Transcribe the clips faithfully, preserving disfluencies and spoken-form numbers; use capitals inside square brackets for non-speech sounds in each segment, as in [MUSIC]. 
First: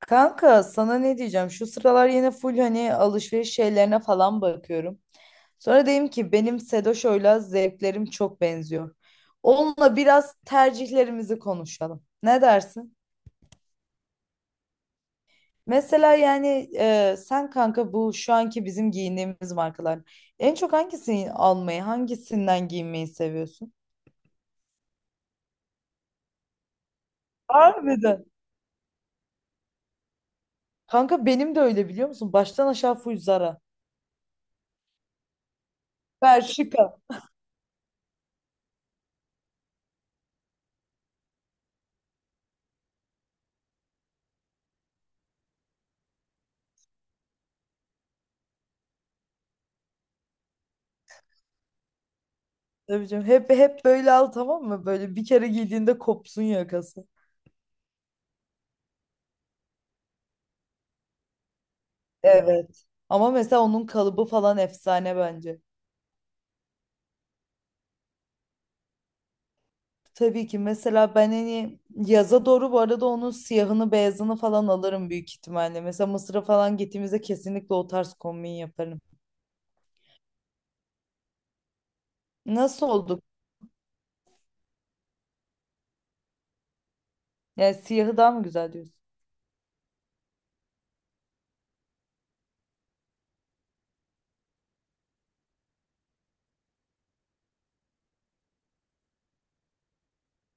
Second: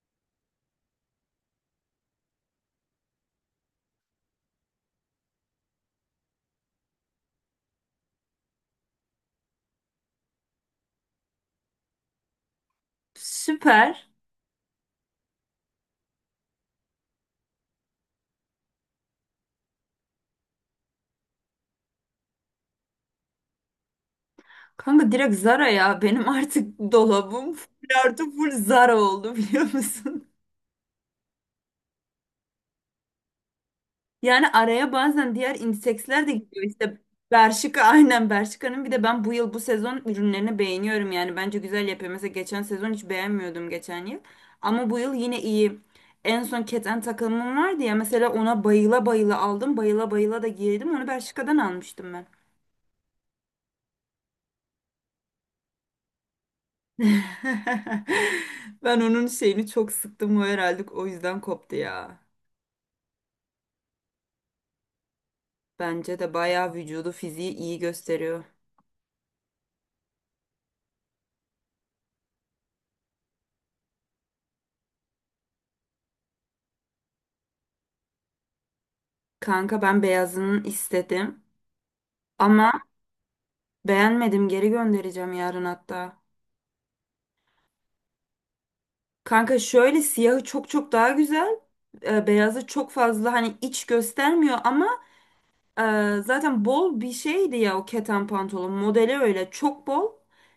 Kanka sana ne diyeceğim? Şu sıralar yine full hani alışveriş şeylerine falan bakıyorum. Sonra dedim ki benim Sedoşo'yla zevklerim çok benziyor. Onunla biraz tercihlerimizi konuşalım. Ne dersin? Süper. Mesela yani e, sen kanka bu şu anki bizim giyindiğimiz markalar. En çok hangisini almayı, hangisinden giyinmeyi seviyorsun? Kanka direkt Zara ya. Benim artık dolabım full artı Harbiden. full Zara oldu biliyor musun? [LAUGHS] Kanka benim de öyle biliyor musun? Baştan aşağı full Zara. Yani araya bazen diğer indiseksler de gidiyor. Bershka. İşte Bershka aynen. Bershka'nın bir de ben bu yıl bu sezon ürünlerini beğeniyorum yani. Bence güzel yapıyor. Mesela geçen sezon hiç beğenmiyordum geçen yıl. Ama bu yıl yine iyi. En son keten takımım vardı ya mesela ona bayıla bayıla aldım. Bayıla bayıla da giydim. Onu Bershka'dan almıştım ben. Tabii canım. Hep hep böyle al, tamam mı? Böyle bir kere giydiğinde kopsun yakası. [LAUGHS] Ben onun şeyini çok sıktım o herhalde o yüzden koptu ya. Evet. Ama mesela onun kalıbı falan efsane bence. Bence de bayağı vücudu fiziği iyi gösteriyor. Tabii ki mesela ben hani yaza doğru bu arada onun siyahını beyazını falan alırım büyük ihtimalle. Mesela Mısır'a falan gittiğimizde kesinlikle o tarz kombin yaparım. Kanka ben beyazını istedim ama Nasıl olduk? beğenmedim, geri göndereceğim yarın hatta. Yani siyahı daha mı güzel diyorsun? Kanka şöyle, siyahı çok çok daha güzel. E, beyazı çok fazla hani iç göstermiyor ama Ee, zaten bol bir şeydi ya o keten pantolon modeli, öyle çok bol.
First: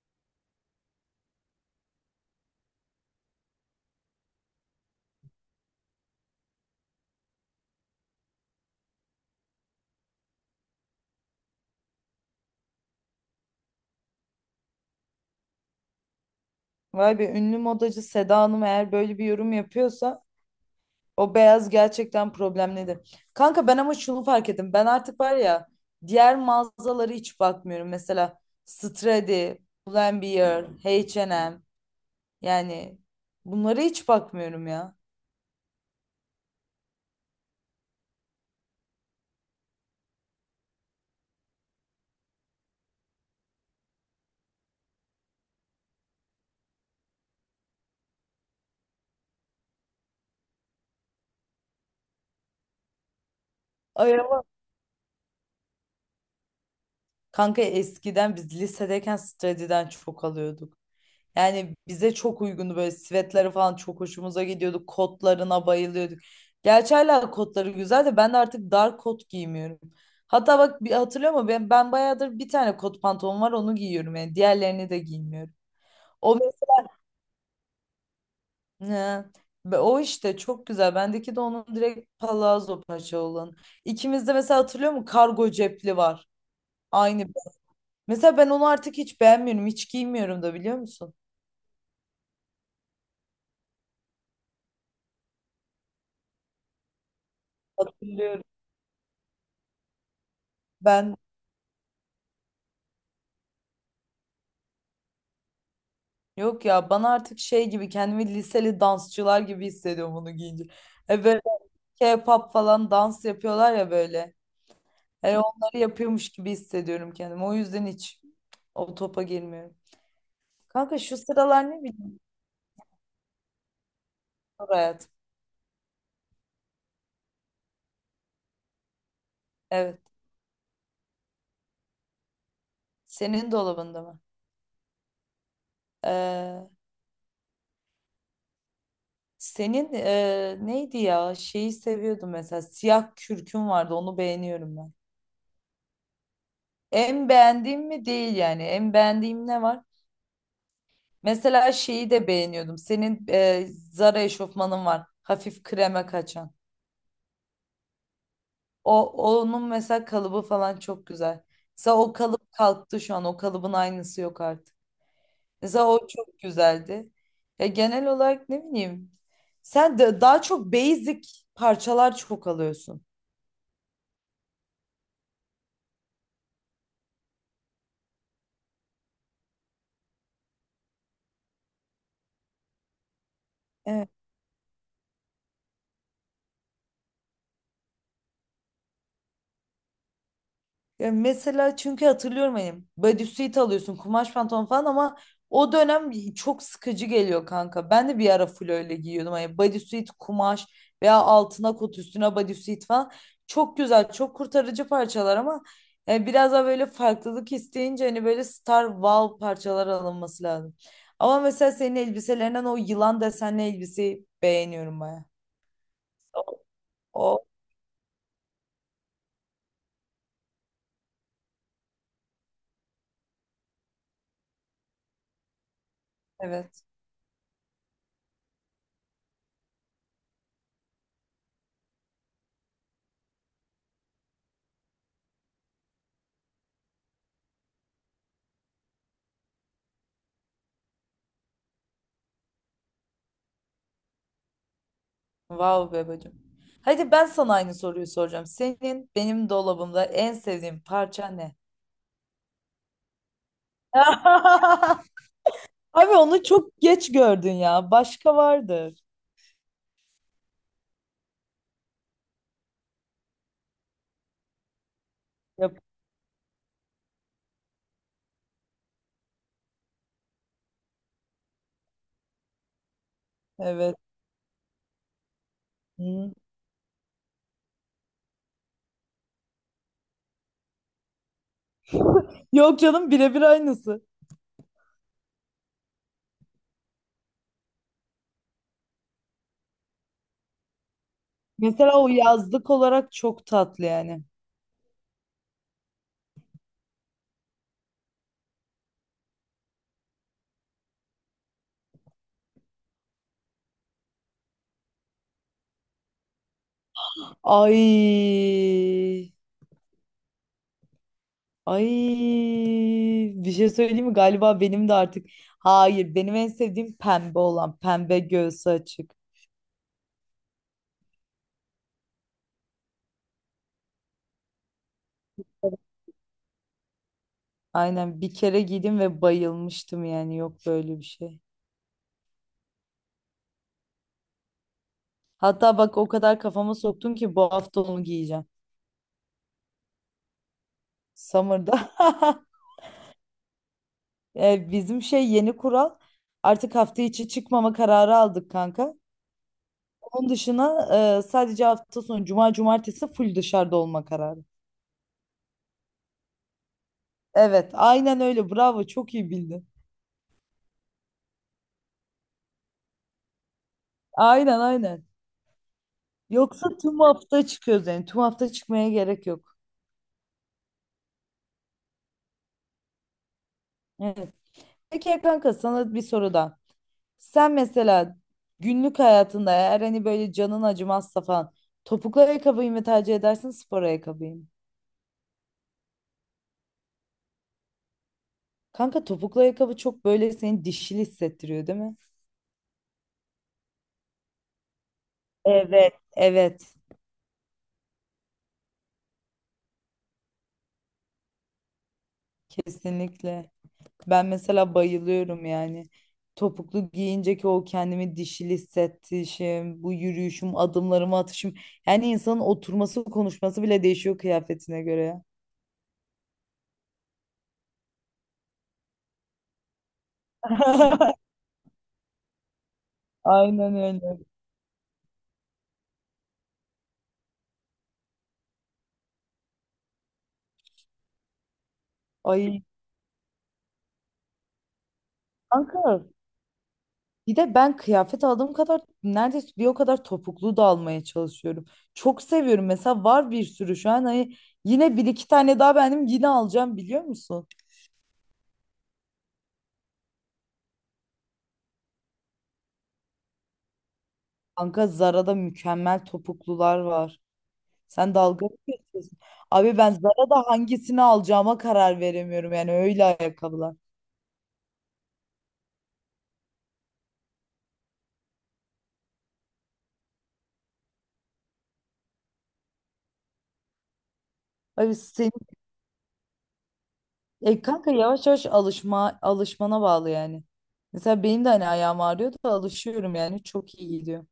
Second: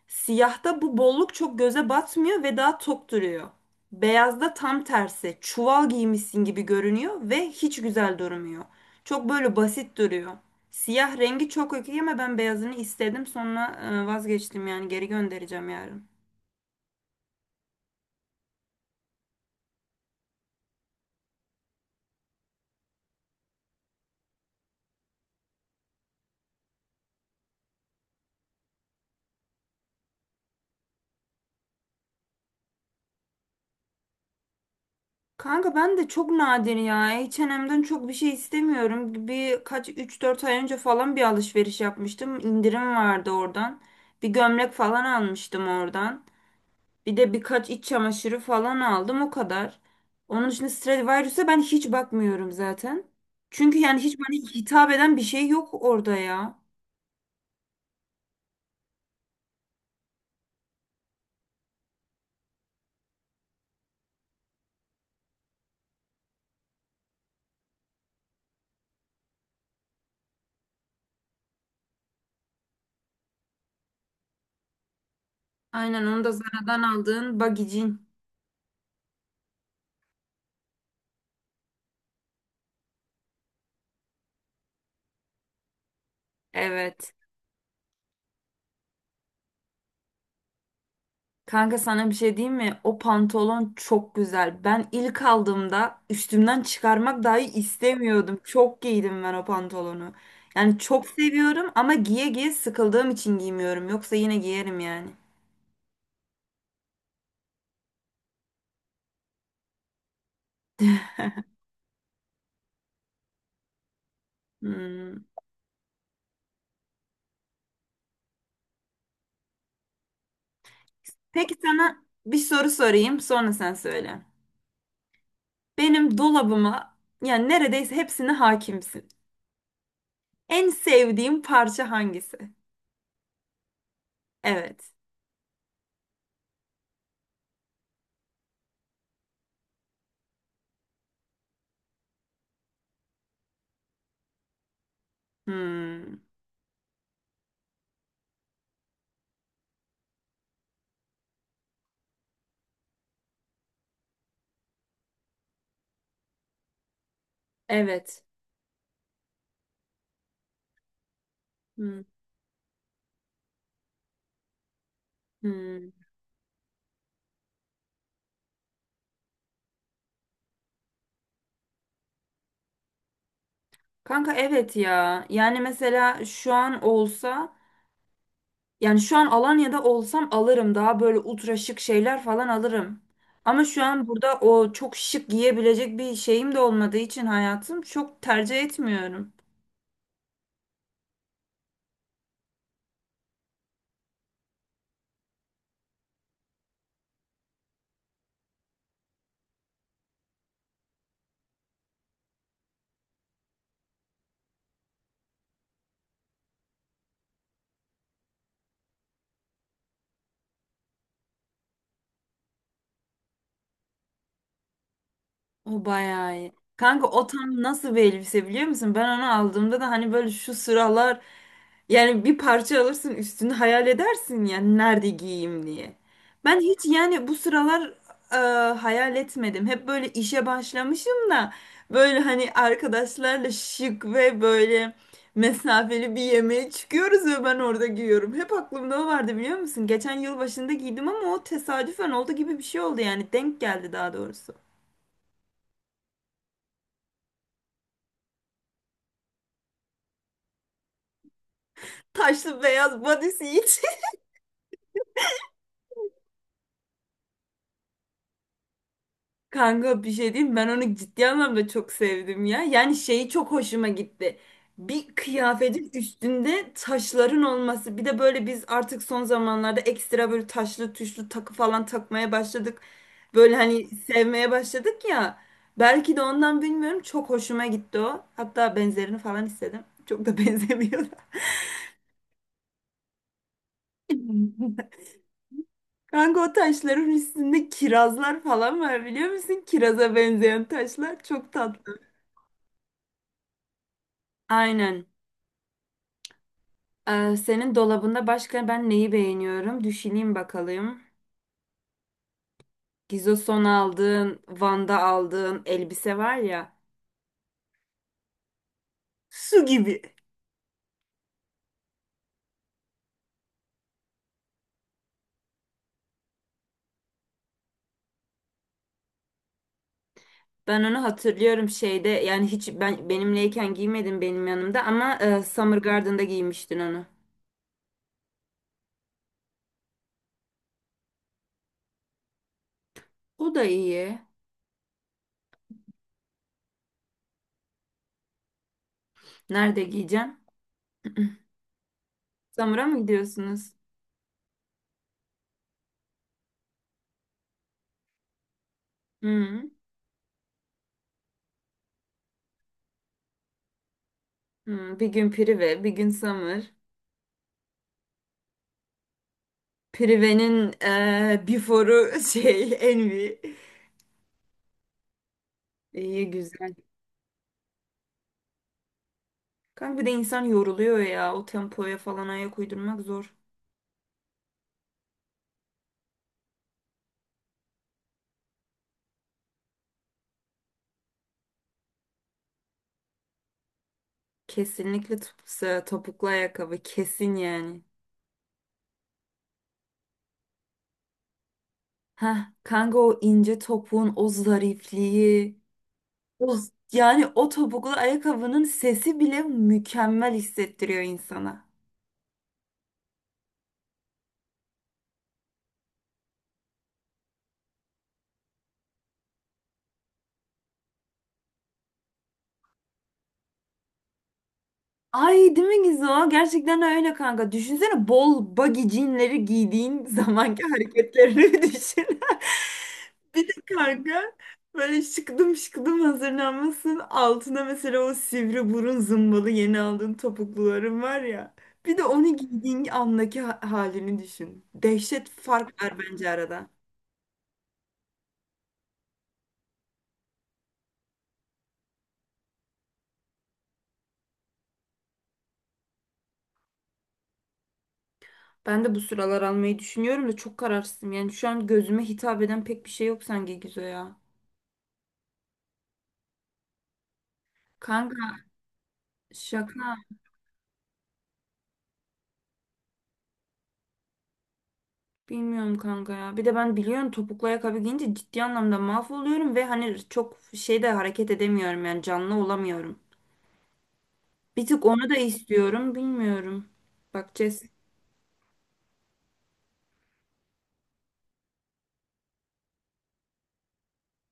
Siyahta bu bolluk çok göze batmıyor ve daha tok duruyor. Beyazda tam tersi çuval giymişsin gibi görünüyor ve hiç güzel durmuyor. Çok böyle basit duruyor. Siyah rengi çok okey ama ben beyazını istedim, sonra e, vazgeçtim yani, geri göndereceğim yarın. Vay be, ünlü modacı Seda Hanım eğer böyle bir yorum yapıyorsa o beyaz gerçekten problemliydi. Kanka ben ama şunu fark ettim. Ben artık var ya, diğer mağazaları hiç bakmıyorum. Mesela Stradi, Pull&Bear, H ve M, yani bunlara hiç bakmıyorum ya. Kanka ben de çok nadir ya. H ve M'den çok bir şey istemiyorum. Bir kaç üç dört ay önce falan bir alışveriş yapmıştım. İndirim vardı oradan. Bir gömlek falan almıştım oradan. Bir de birkaç iç çamaşırı falan aldım o kadar. Onun dışında Stradivarius'a ben hiç bakmıyorum zaten. Çünkü yani Ay hiç ama bana hitap eden bir şey yok orada ya. kanka, eskiden biz lisedeyken Stradi'den çok alıyorduk. Yani bize çok uygundu, böyle sivetleri falan çok hoşumuza gidiyordu. Kotlarına bayılıyorduk. Gerçi hala kotları güzel de ben de artık dar kot giymiyorum. Hatta bak, bir hatırlıyor musun? Ben, ben bayağıdır bir tane kot pantolon var, onu giyiyorum yani. Diğerlerini de giymiyorum. Aynen, onu da O mes- Zara'dan aldığın bagicin. He. Be- o işte çok güzel. Bendeki de onun direkt palazzo paça olan. İkimizde mesela hatırlıyor musun? Kargo cepli var. Evet. Aynı. Mesela ben onu artık hiç beğenmiyorum. Hiç giymiyorum da biliyor musun? Kanka sana bir şey diyeyim mi? O pantolon çok güzel. Ben ilk aldığımda üstümden çıkarmak dahi istemiyordum. Hatırlıyorum. Çok giydim ben o pantolonu. Yani çok Ben seviyorum ama giye giye sıkıldığım için giymiyorum. Yoksa yine giyerim yani. Yok ya, bana artık şey gibi, kendimi liseli dansçılar gibi hissediyorum bunu giyince. E böyle K-pop falan dans yapıyorlar ya böyle. Hmm. E onları yapıyormuş gibi hissediyorum kendimi. O yüzden hiç o topa girmiyorum. Kanka şu Peki sıralar ne sana bileyim, bir soru sorayım, sonra sen söyle. spor hayatım. Benim dolabıma yani neredeyse hepsine hakimsin. Evet. En sevdiğim parça hangisi? Senin dolabında mı? Evet. Ee, senin e, neydi ya? Şeyi seviyordum mesela. Siyah kürkün vardı. Onu beğeniyorum ben. Hmm. En beğendiğim mi değil yani. En beğendiğim ne var? Mesela şeyi de beğeniyordum. Senin e, Zara eşofmanın var. Hafif kreme kaçan. Evet. O onun mesela kalıbı falan çok güzel. Mesela Hmm. o kalıp kalktı şu an. O kalıbın aynısı yok artık. Mesela Hmm. o çok güzeldi. Ya genel olarak ne bileyim. Sen de daha çok basic parçalar çok alıyorsun. Kanka evet ya. Yani mesela şu an olsa, yani şu an Alanya'da olsam alırım. Daha böyle ultra şık şeyler falan alırım. Ama şu an Evet. burada o çok şık giyebilecek bir şeyim de olmadığı için hayatım, çok tercih etmiyorum. Ya mesela çünkü hatırlıyorum hani bodysuit alıyorsun, kumaş pantolon falan ama o dönem çok sıkıcı geliyor kanka. Ben de bir ara full öyle giyiyordum. Hani bodysuit kumaş, veya altına kot üstüne bodysuit falan. Çok güzel, çok kurtarıcı parçalar ama e, biraz daha böyle farklılık isteyince hani böyle star wow parçalar alınması lazım. Ama mesela senin elbiselerinden o yılan desenli elbiseyi beğeniyorum baya. O bayağı iyi. Kanka o O tam nasıl bir elbise biliyor musun? Ben onu aldığımda da hani böyle şu sıralar, yani bir parça alırsın üstünü hayal edersin yani nerede giyeyim diye. Ben evet. hiç yani bu sıralar e, hayal etmedim. Hep böyle işe başlamışım da böyle hani arkadaşlarla şık ve böyle mesafeli bir yemeğe çıkıyoruz ve ben orada giyiyorum. Hep aklımda o vardı biliyor musun? Geçen yıl başında giydim ama o tesadüfen oldu gibi bir şey oldu yani, denk geldi daha doğrusu. Vav be bacım. Hadi ben sana aynı soruyu soracağım. Senin benim dolabımda en sevdiğin parça ne? Taşlı beyaz bodysuit. [LAUGHS] Abi onu çok geç gördün ya. Başka vardır. [LAUGHS] Kanka bir şey diyeyim, ben onu ciddi anlamda çok sevdim ya. Yani şeyi çok hoşuma gitti. Bir Yap- kıyafetin üstünde taşların olması. Bir de böyle biz artık son zamanlarda ekstra böyle taşlı tuşlu takı falan takmaya başladık. Böyle hani Evet. sevmeye başladık ya. Belki de Hı. ondan bilmiyorum, çok hoşuma gitti o. Hatta benzerini falan istedim. Çok da benzemiyor. Yok canım, birebir aynısı. [LAUGHS] Kanka o taşların üstünde kirazlar falan var biliyor musun? Kiraza benzeyen taşlar çok tatlı. Mesela o yazlık olarak çok tatlı yani. Aynen. Ee, senin dolabında başka ben neyi beğeniyorum? Düşüneyim bakalım. Gizos'tan aldığın, Van'da aldığın elbise var ya. Ay. Su gibi. Ay. Bir şey söyleyeyim mi? Galiba benim de artık. Hayır, benim en sevdiğim pembe olan. Pembe, göğsü açık. Ben onu hatırlıyorum şeyde, yani hiç ben benimleyken giymedin, benim yanımda ama e, Summer Garden'da giymiştin onu. Aynen, bir kere giydim ve bayılmıştım, yani yok böyle bir şey. O da iyi. Hatta bak, o kadar kafama soktun ki bu hafta onu giyeceğim. Nerede giyeceksin? Summer'da. [LAUGHS] Summer'a mı gidiyorsunuz? E, bizim şey, yeni kural, artık hafta içi çıkmama kararı aldık kanka. Hı. Onun dışına e, sadece hafta sonu cuma cumartesi full dışarıda olma kararı. Hı. Bir gün Prive, bir gün Summer. Evet aynen öyle, bravo, çok iyi bildin. Prive'nin eee before'u şey [LAUGHS] Envy. Aynen aynen. İyi Yoksa güzel. tüm hafta çıkıyoruz, yani tüm hafta çıkmaya gerek yok. Kanka bir de insan yoruluyor ya. O tempoya falan ayak uydurmak zor. Evet. Peki ya kanka, sana bir soru daha. Sen mesela günlük hayatında eğer hani böyle canın acımazsa falan, topuklu ayakkabıyı mı tercih edersin, spor ayakkabıyı mı? Kesinlikle top- topuklu ayakkabı. Kesin yani. Kanka topuklu ayakkabı çok böyle seni dişil hissettiriyor değil mi? Heh, kanka o ince topuğun o zarifliği. Evet. O, Evet, yani o topuklu ayakkabının sesi bile mükemmel hissettiriyor insana. kesinlikle. Ben mesela bayılıyorum yani. Topuklu giyince ki, o kendimi dişil hissettişim, bu yürüyüşüm, adımlarımı atışım. Yani insanın oturması, konuşması bile değişiyor kıyafetine göre ya. Ay değil mi Gizo? Gerçekten öyle kanka. Düşünsene bol baggy jeanleri giydiğin [LAUGHS] zamanki [LAUGHS] hareketlerini bir düşün. [LAUGHS] Bir de Aynen öyle. kanka böyle şıkıdım şıkıdım hazırlanmasın. Altına mesela o sivri burun zımbalı yeni aldığın topukluların var ya. Bir de onu Ay giydiğin andaki ha- halini düşün. Dehşet kanka, fark var bence arada. bir de ben kıyafet aldığım kadar neredeyse bir o kadar topuklu da almaya çalışıyorum. Çok seviyorum, mesela var bir sürü şu an, hani yine bir iki tane daha benim yine alacağım biliyor musun? Ben de bu sıralar almayı düşünüyorum da çok kararsızım. Yani şu an gözüme hitap eden pek bir şey yok sanki Gizo ya. Kanka Zara'da mükemmel topuklular var. Sen Kanka dalga mı geçiyorsun? Abi ben şaka. Zara'da hangisini alacağıma karar veremiyorum yani, öyle ayakkabılar. Bilmiyorum kanka ya. Bir de ben biliyorum, topuklu ayakkabı giyince ciddi anlamda mahvoluyorum ve hani çok şeyde hareket edemiyorum yani, canlı olamıyorum. Bir tık Abi onu da senin istiyorum. Bilmiyorum. Bakacağız. e kanka yavaş yavaş alışma, alışmana bağlı yani. Mesela benim de hani ayağım ağrıyor da alışıyorum, yani çok iyi gidiyor.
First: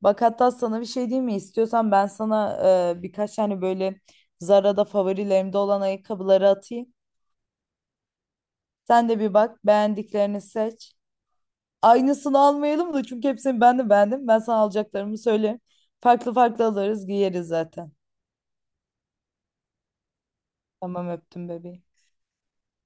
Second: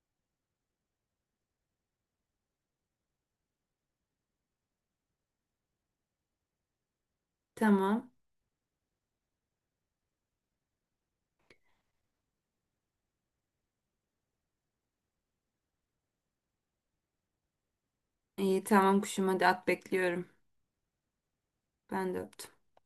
Bak hatta sana bir şey diyeyim mi? İstiyorsan ben sana e, birkaç tane böyle Zara'da favorilerimde olan ayakkabıları atayım. Tamam. Sen de bir bak, beğendiklerini seç. Aynısını almayalım da, çünkü hepsini ben de beğendim. Ben sana alacaklarımı söylerim. Farklı farklı alırız, giyeriz zaten. İyi tamam kuşum, hadi at bekliyorum. Tamam, öptüm bebeğim. Ben de öptüm.